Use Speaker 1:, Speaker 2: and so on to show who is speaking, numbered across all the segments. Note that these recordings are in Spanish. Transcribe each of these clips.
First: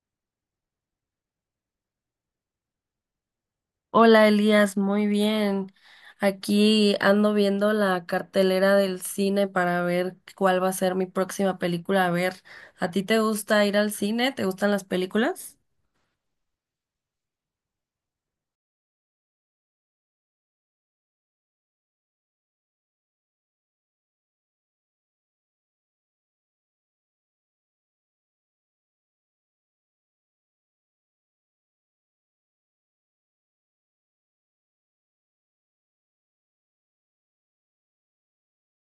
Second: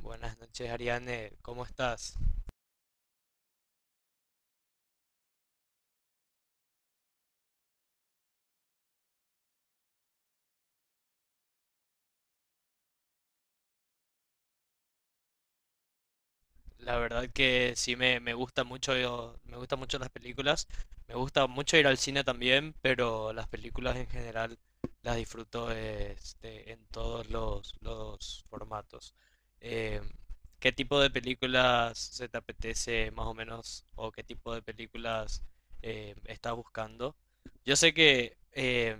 Speaker 1: Buenas noches, Ariane. ¿Cómo estás?
Speaker 2: Hola Elías, muy bien. Aquí ando viendo la cartelera del cine para ver cuál va a ser mi próxima película. A ver, ¿a ti te gusta ir al cine? ¿Te gustan las películas?
Speaker 1: La verdad que sí me gusta mucho, me gustan mucho las películas. Me gusta mucho ir al cine también, pero las películas en general las disfruto en los formatos. Eh, ¿Qué tipo de películas se te apetece más o menos? ¿O qué tipo de películas estás buscando? Yo sé que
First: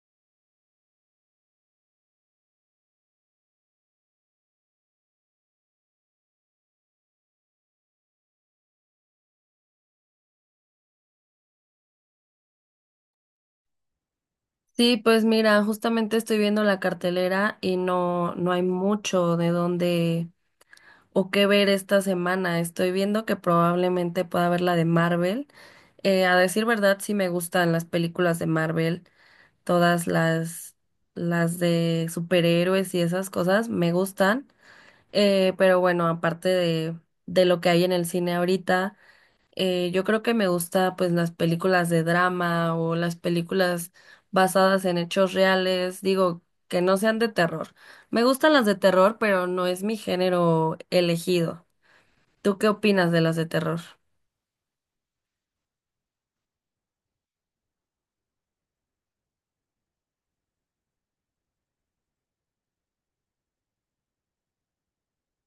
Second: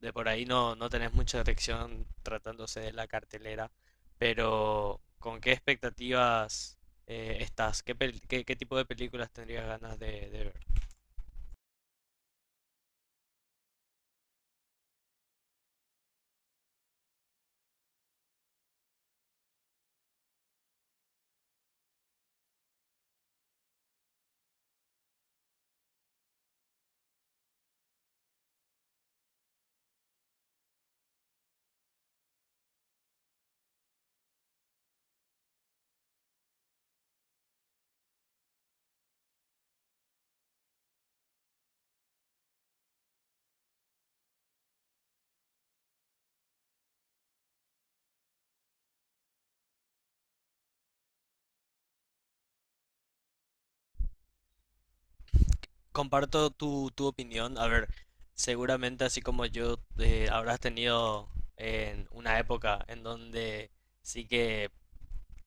Speaker 1: de por ahí no tenés mucha elección tratándose de la cartelera, pero ¿con qué expectativas? ¿Estás? ¿Qué, qué, qué tipo de películas tendrías ganas de ver?
Speaker 2: Sí, pues mira, justamente estoy viendo la cartelera y no, no hay mucho de dónde o qué ver esta semana. Estoy viendo que probablemente pueda ver la de Marvel. A decir verdad, sí me gustan las películas de Marvel, todas las de superhéroes y esas cosas me gustan. Pero bueno, aparte de lo que hay en el cine ahorita, yo creo que me gusta pues las películas de drama o las películas basadas en hechos reales, digo, que no sean de terror. Me gustan las de terror, pero no es mi género elegido. ¿Tú qué opinas de las de terror?
Speaker 1: Comparto tu opinión. A ver, seguramente así como yo habrás tenido en una época en donde sí que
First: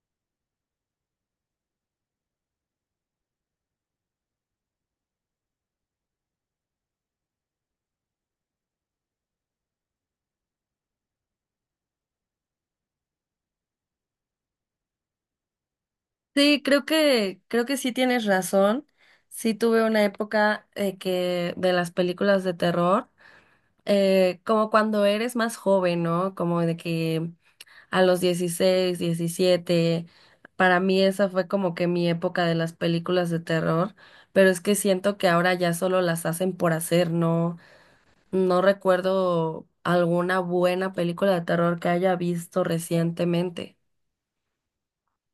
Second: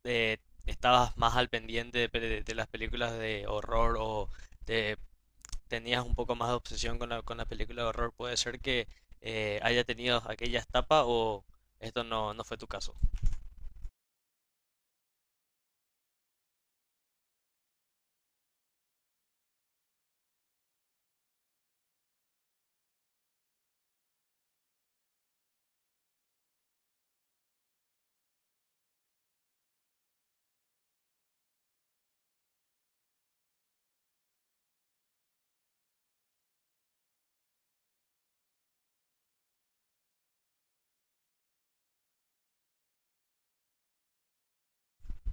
Speaker 1: eh, estabas más al pendiente de, de las películas de horror o de- tenías un poco más de obsesión con con la película de horror. Puede ser que haya tenido aquella etapa o esto no fue tu caso.
Speaker 2: Sí, creo que sí tienes razón. Sí tuve una época que de las películas de terror, como cuando eres más joven, ¿no? Como de que a los 16, 17, para mí esa fue como que mi época de las películas de terror, pero es que siento que ahora ya solo las hacen por hacer, ¿no? No recuerdo alguna buena película de terror que haya visto recientemente.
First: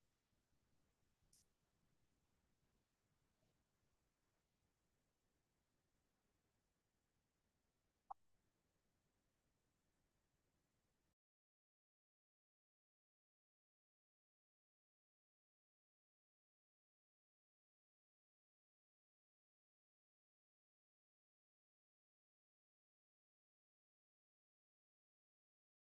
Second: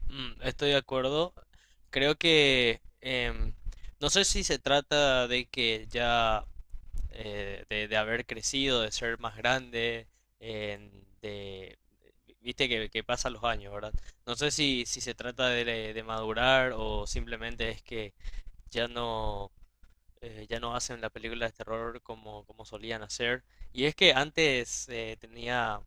Speaker 1: Mm, estoy de acuerdo. Creo que no sé si se trata de que ya de haber crecido, de ser más grande, de, viste que pasan los años, ¿verdad? No sé si, si se trata de madurar o simplemente es que ya no ya no hacen la película de terror como, como solían hacer. Y es que antes tenía,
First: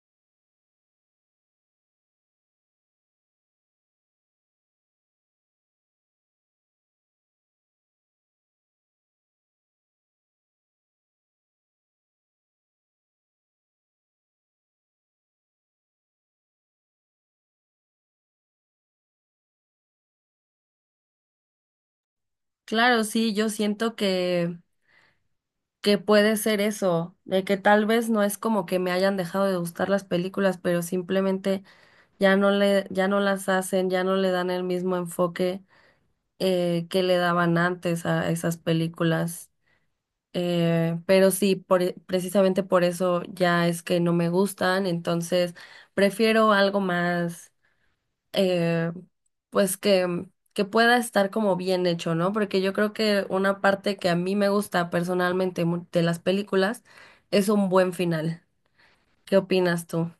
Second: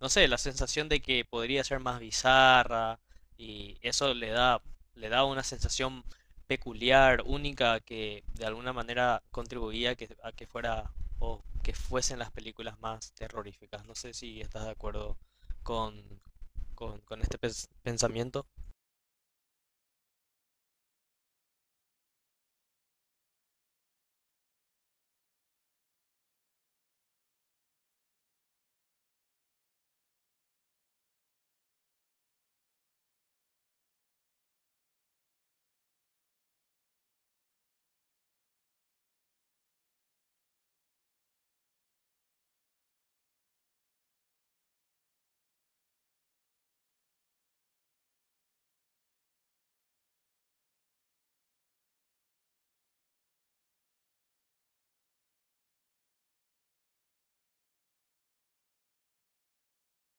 Speaker 1: no sé, la sensación de que podría ser más bizarra y eso le da una sensación peculiar, única, que de alguna manera contribuía a que fuera o que fuesen las películas más terroríficas. No sé si estás de acuerdo con, con este pensamiento.
Speaker 2: Claro, sí, yo siento que puede ser eso, de que tal vez no es como que me hayan dejado de gustar las películas, pero simplemente ya no le, ya no las hacen, ya no le dan el mismo enfoque que le daban antes a esas películas. Pero sí, por, precisamente por eso ya es que no me gustan, entonces prefiero algo más eh, pues que pueda estar como bien hecho, ¿no? Porque yo creo que una parte que a mí me gusta personalmente de las películas es un buen final. ¿Qué opinas tú?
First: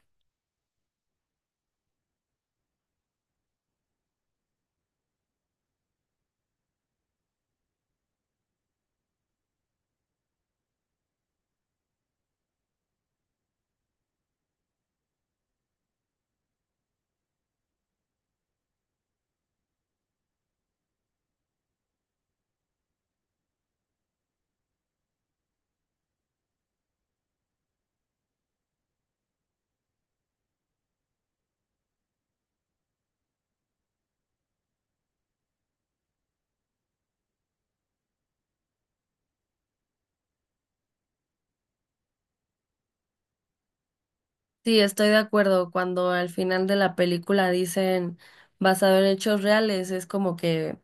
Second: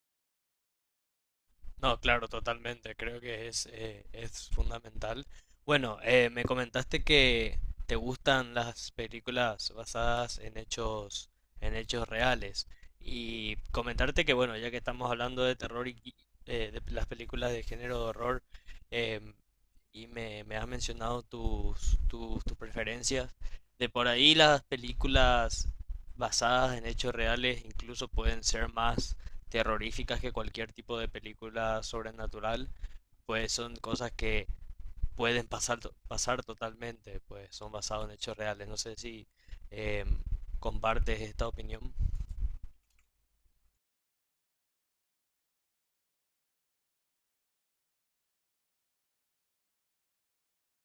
Speaker 1: No, claro, totalmente. Creo que es fundamental. Bueno, me comentaste que te gustan las películas basadas en hechos reales. Y comentarte que, bueno, ya que estamos hablando de terror y de las películas de género de horror, em, y me has mencionado tus tus preferencias, de por ahí las películas basadas en hechos reales incluso pueden ser más terroríficas que cualquier tipo de película sobrenatural, pues son cosas que pueden pasar, pasar totalmente, pues son basados en hechos reales. No sé si eh, compartes esta opinión.
Speaker 2: Sí, estoy de acuerdo. Cuando al final de la película dicen basado en hechos reales, es como que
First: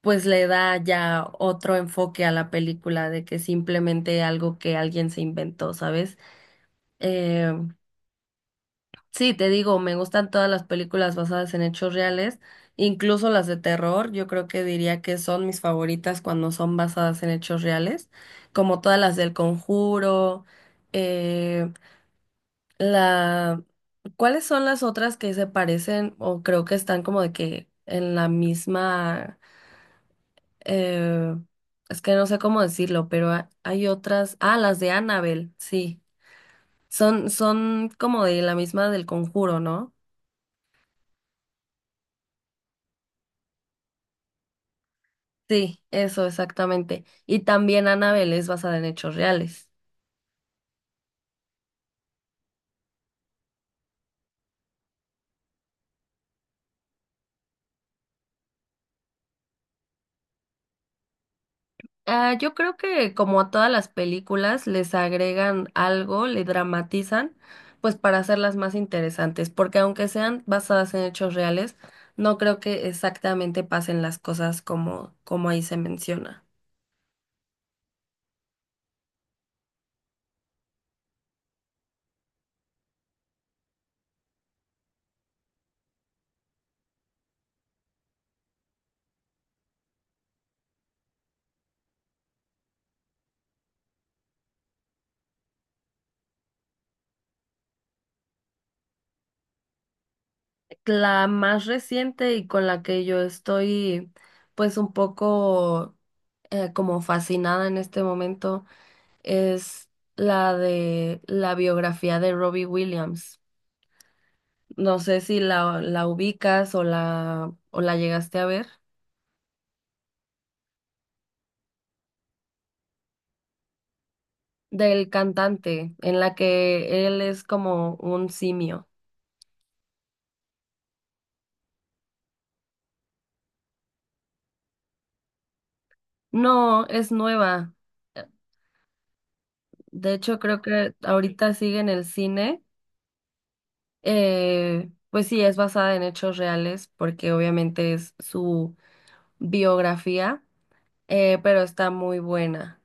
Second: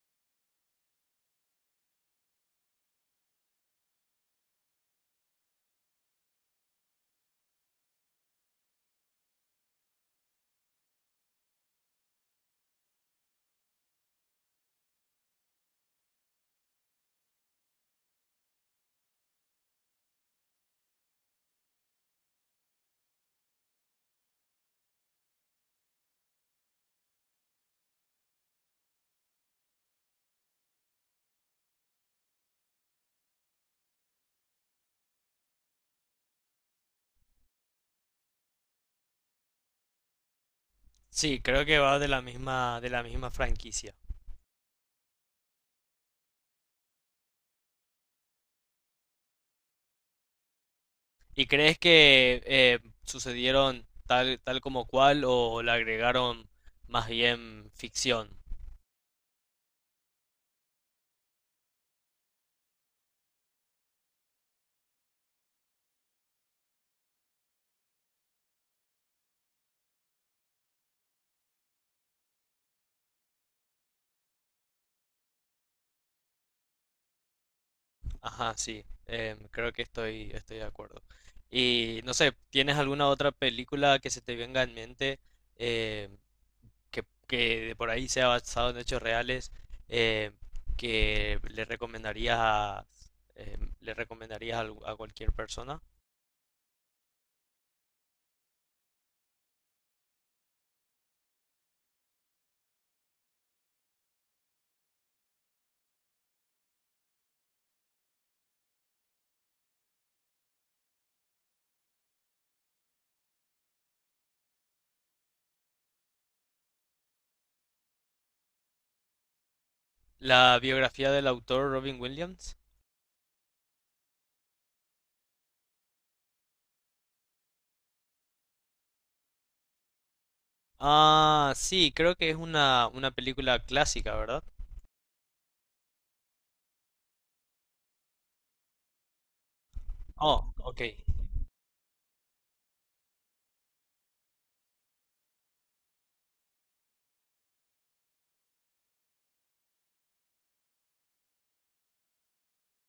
Speaker 2: pues le da ya otro enfoque a la película de que simplemente algo que alguien se inventó, ¿sabes? Eh, Sí, te digo, me gustan todas las películas basadas en hechos reales, incluso las de terror, yo creo que diría que son mis favoritas cuando son basadas en hechos reales, como todas las del Conjuro, eh, la... ¿Cuáles son las otras que se parecen o creo que están como de que en la misma... eh, es que no sé cómo decirlo, pero hay otras... Ah, las de Annabelle, sí. Son, son como de la misma del Conjuro, ¿no?
Speaker 1: Sí, creo que va de la misma franquicia.
Speaker 2: Sí, eso exactamente. Y también Annabelle es basada en hechos reales.
Speaker 1: ¿Y crees que sucedieron tal, tal como cual o le agregaron más bien ficción?
Speaker 2: Ah, yo creo que como a todas las películas les agregan algo, le dramatizan, pues para hacerlas más interesantes, porque aunque sean basadas en hechos reales, no creo que exactamente pasen las cosas como, como ahí se menciona.
Speaker 1: Ajá, sí, creo que estoy, estoy de acuerdo. Y no sé, ¿tienes alguna otra película que se te venga en mente em, que de por ahí sea basado en hechos reales em, que le recomendarías a, le recomendarías a cualquier persona?
Speaker 2: La más reciente y con la que yo estoy pues un poco como fascinada en este momento, es la de la biografía de Robbie Williams. No sé si la, la ubicas o la llegaste a ver.
Speaker 1: La biografía del autor Robin Williams.
Speaker 2: Del cantante, en la que él es como un simio.
Speaker 1: Ah, sí, creo que es una película clásica, ¿verdad?
Speaker 2: No, es nueva. De hecho,
Speaker 1: Oh,
Speaker 2: creo
Speaker 1: ok.
Speaker 2: que ahorita sigue en el cine. Pues sí, es basada en hechos reales, porque obviamente es su biografía, pero está muy buena.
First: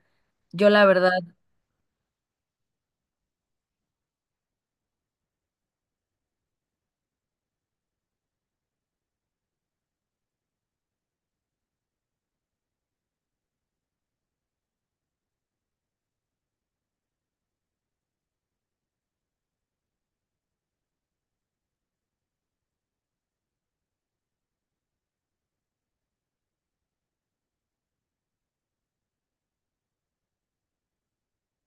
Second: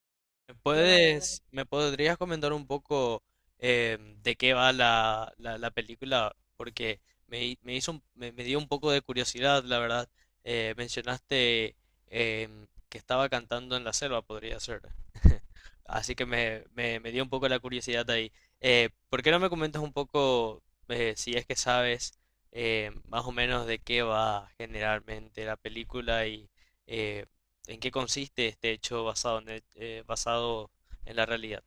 Speaker 1: ¿Me Bueno, bueno.
Speaker 2: Yo la verdad...
Speaker 1: puedes, me podrías comentar un poco de qué va la, la, la película? Porque me, me hizo, me, me dio un poco de curiosidad, la verdad. Mencionaste que estaba cantando en la selva, podría ser. Así que me dio un poco la curiosidad ahí. ¿Por qué no me comentas un poco, si es que sabes, más o menos de qué va generalmente la película y, eh, ¿en qué consiste este hecho basado en, basado en la realidad?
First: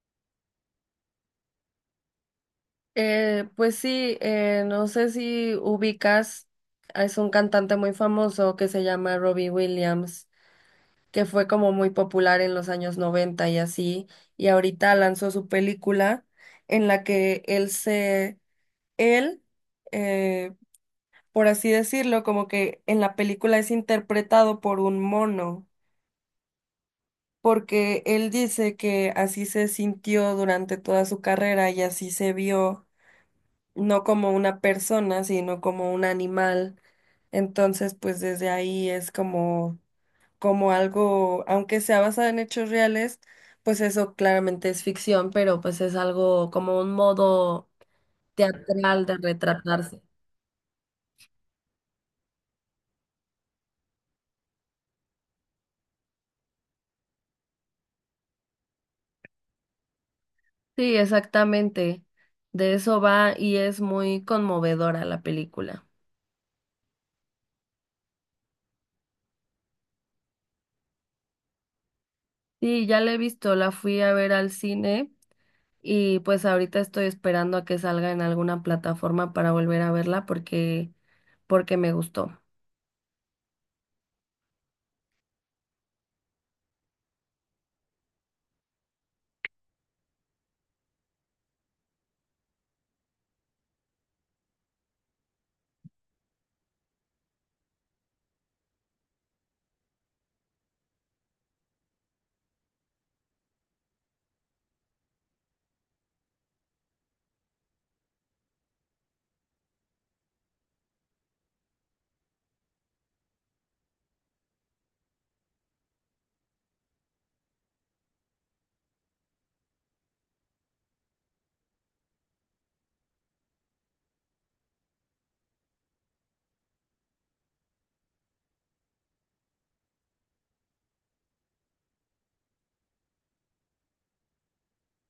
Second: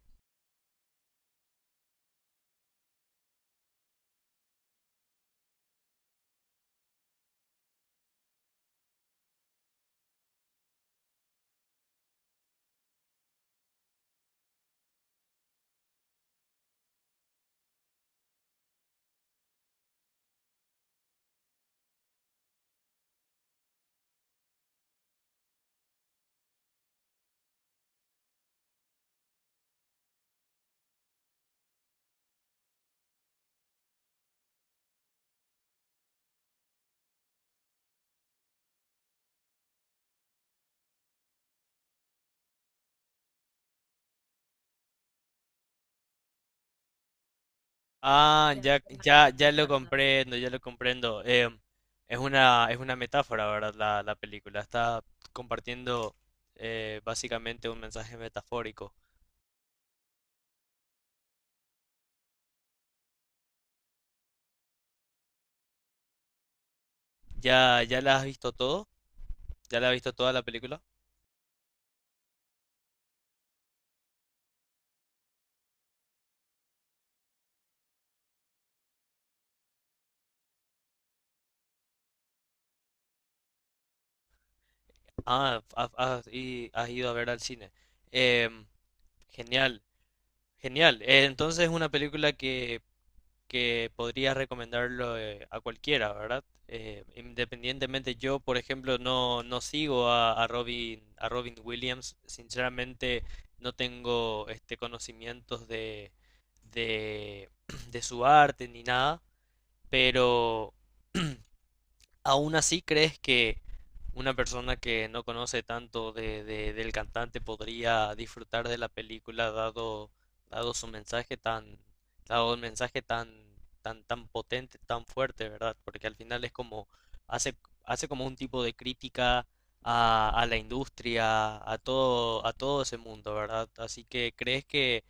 Speaker 2: Pues sí, no sé si ubicas, es un cantante muy famoso que se llama Robbie Williams, que fue como muy popular en los años 90 y así, y ahorita lanzó su película en la que él, eh, por así decirlo, como que en la película es interpretado por un mono, porque él dice que así se sintió durante toda su carrera y así se vio no como una persona, sino como un animal. Entonces, pues desde ahí es como, como algo, aunque sea basado en hechos reales, pues eso claramente es ficción, pero pues es algo como un modo
Speaker 1: Ah, ya
Speaker 2: teatral de
Speaker 1: ya, ya, lo
Speaker 2: retratarse.
Speaker 1: comprendo, ya lo comprendo. Em, es una metáfora, ¿verdad? La película está compartiendo básicamente un mensaje metafórico.
Speaker 2: Sí, exactamente. De eso va y es muy conmovedora la película.
Speaker 1: ¿Ya, ya la has visto todo? ¿Ya la has visto toda la película?
Speaker 2: Sí, ya la he visto, la fui a ver al cine. Y pues ahorita estoy esperando a que salga en alguna plataforma para volver a verla porque, porque me gustó.
Speaker 1: Ah, has, y has ido a ver al cine. Em, genial, genial. Entonces es una película que podría recomendarlo a cualquiera, ¿verdad? Independientemente, yo, por ejemplo, no sigo a Robin Williams. Sinceramente, no tengo este conocimientos de, de su arte ni nada, pero aún así crees que una persona que no conoce tanto de, del cantante podría disfrutar de la película dado, dado su mensaje tan, dado el mensaje tan, tan, tan potente, tan fuerte, ¿verdad? Porque al final es como, hace, hace como un tipo de crítica a la industria, a todo ese mundo, ¿verdad? Así que crees que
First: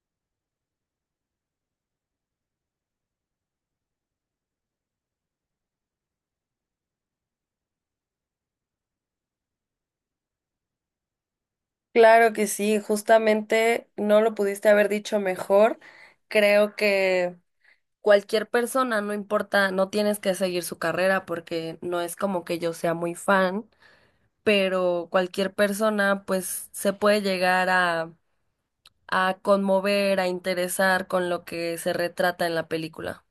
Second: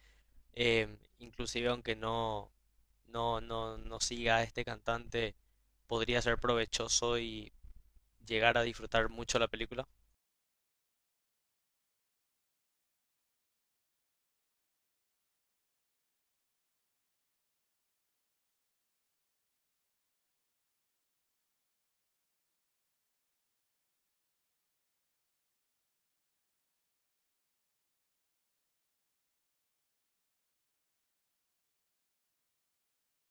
Speaker 1: em, inclusive aunque no siga a este cantante, podría ser provechoso y llegar a disfrutar mucho la película.
Speaker 2: Claro que sí, justamente no lo pudiste haber dicho mejor. Creo que... Cualquier persona, no importa, no tienes que seguir su carrera porque no es como que yo sea muy fan, pero cualquier persona pues se puede llegar a conmover, a interesar con lo que se retrata en la película.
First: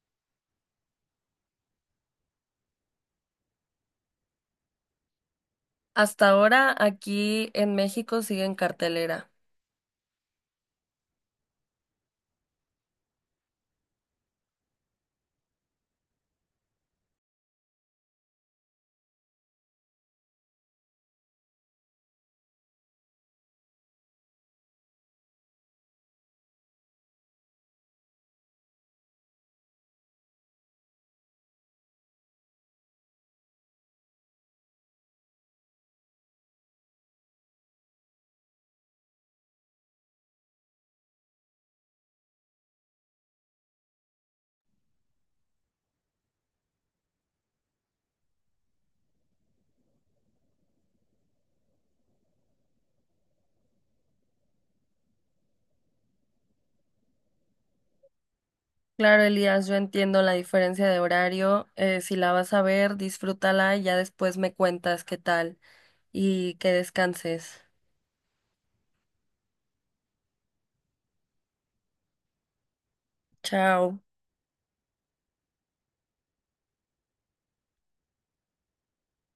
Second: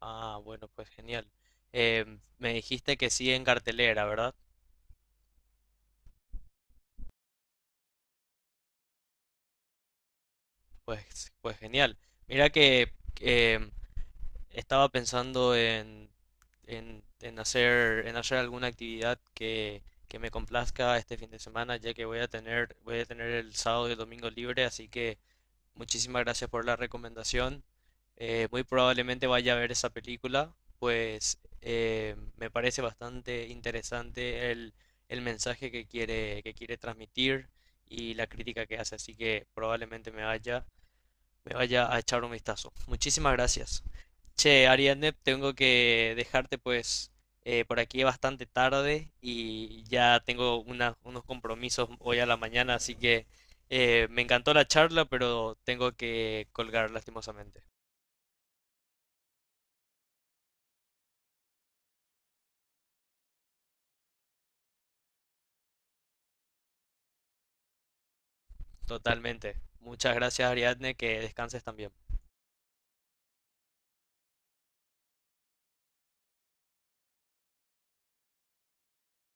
Speaker 1: Ah, bueno, pues genial. Em, me dijiste que sigue en cartelera, ¿verdad?
Speaker 2: Hasta ahora aquí en México sigue en cartelera.
Speaker 1: Pues, pues genial. Mira que em, estaba pensando en hacer alguna actividad que me complazca este fin de semana, ya que voy a tener el sábado y el domingo libre, así que muchísimas gracias por la recomendación. Muy probablemente vaya a ver esa película, pues me parece bastante interesante el mensaje que quiere transmitir y la crítica que hace, así que probablemente me vaya a echar un vistazo. Muchísimas gracias. Che, Ariadne, tengo que dejarte pues por aquí bastante tarde y ya tengo unos compromisos hoy a la mañana, así que me encantó la charla, pero tengo que colgar lastimosamente.
Speaker 2: Claro, Elías, yo entiendo la diferencia de horario. Si la vas a ver, disfrútala y ya después me cuentas qué tal y que descanses.
Speaker 1: Totalmente. Muchas gracias, Ariadne, que descanses también.
Speaker 2: Chao.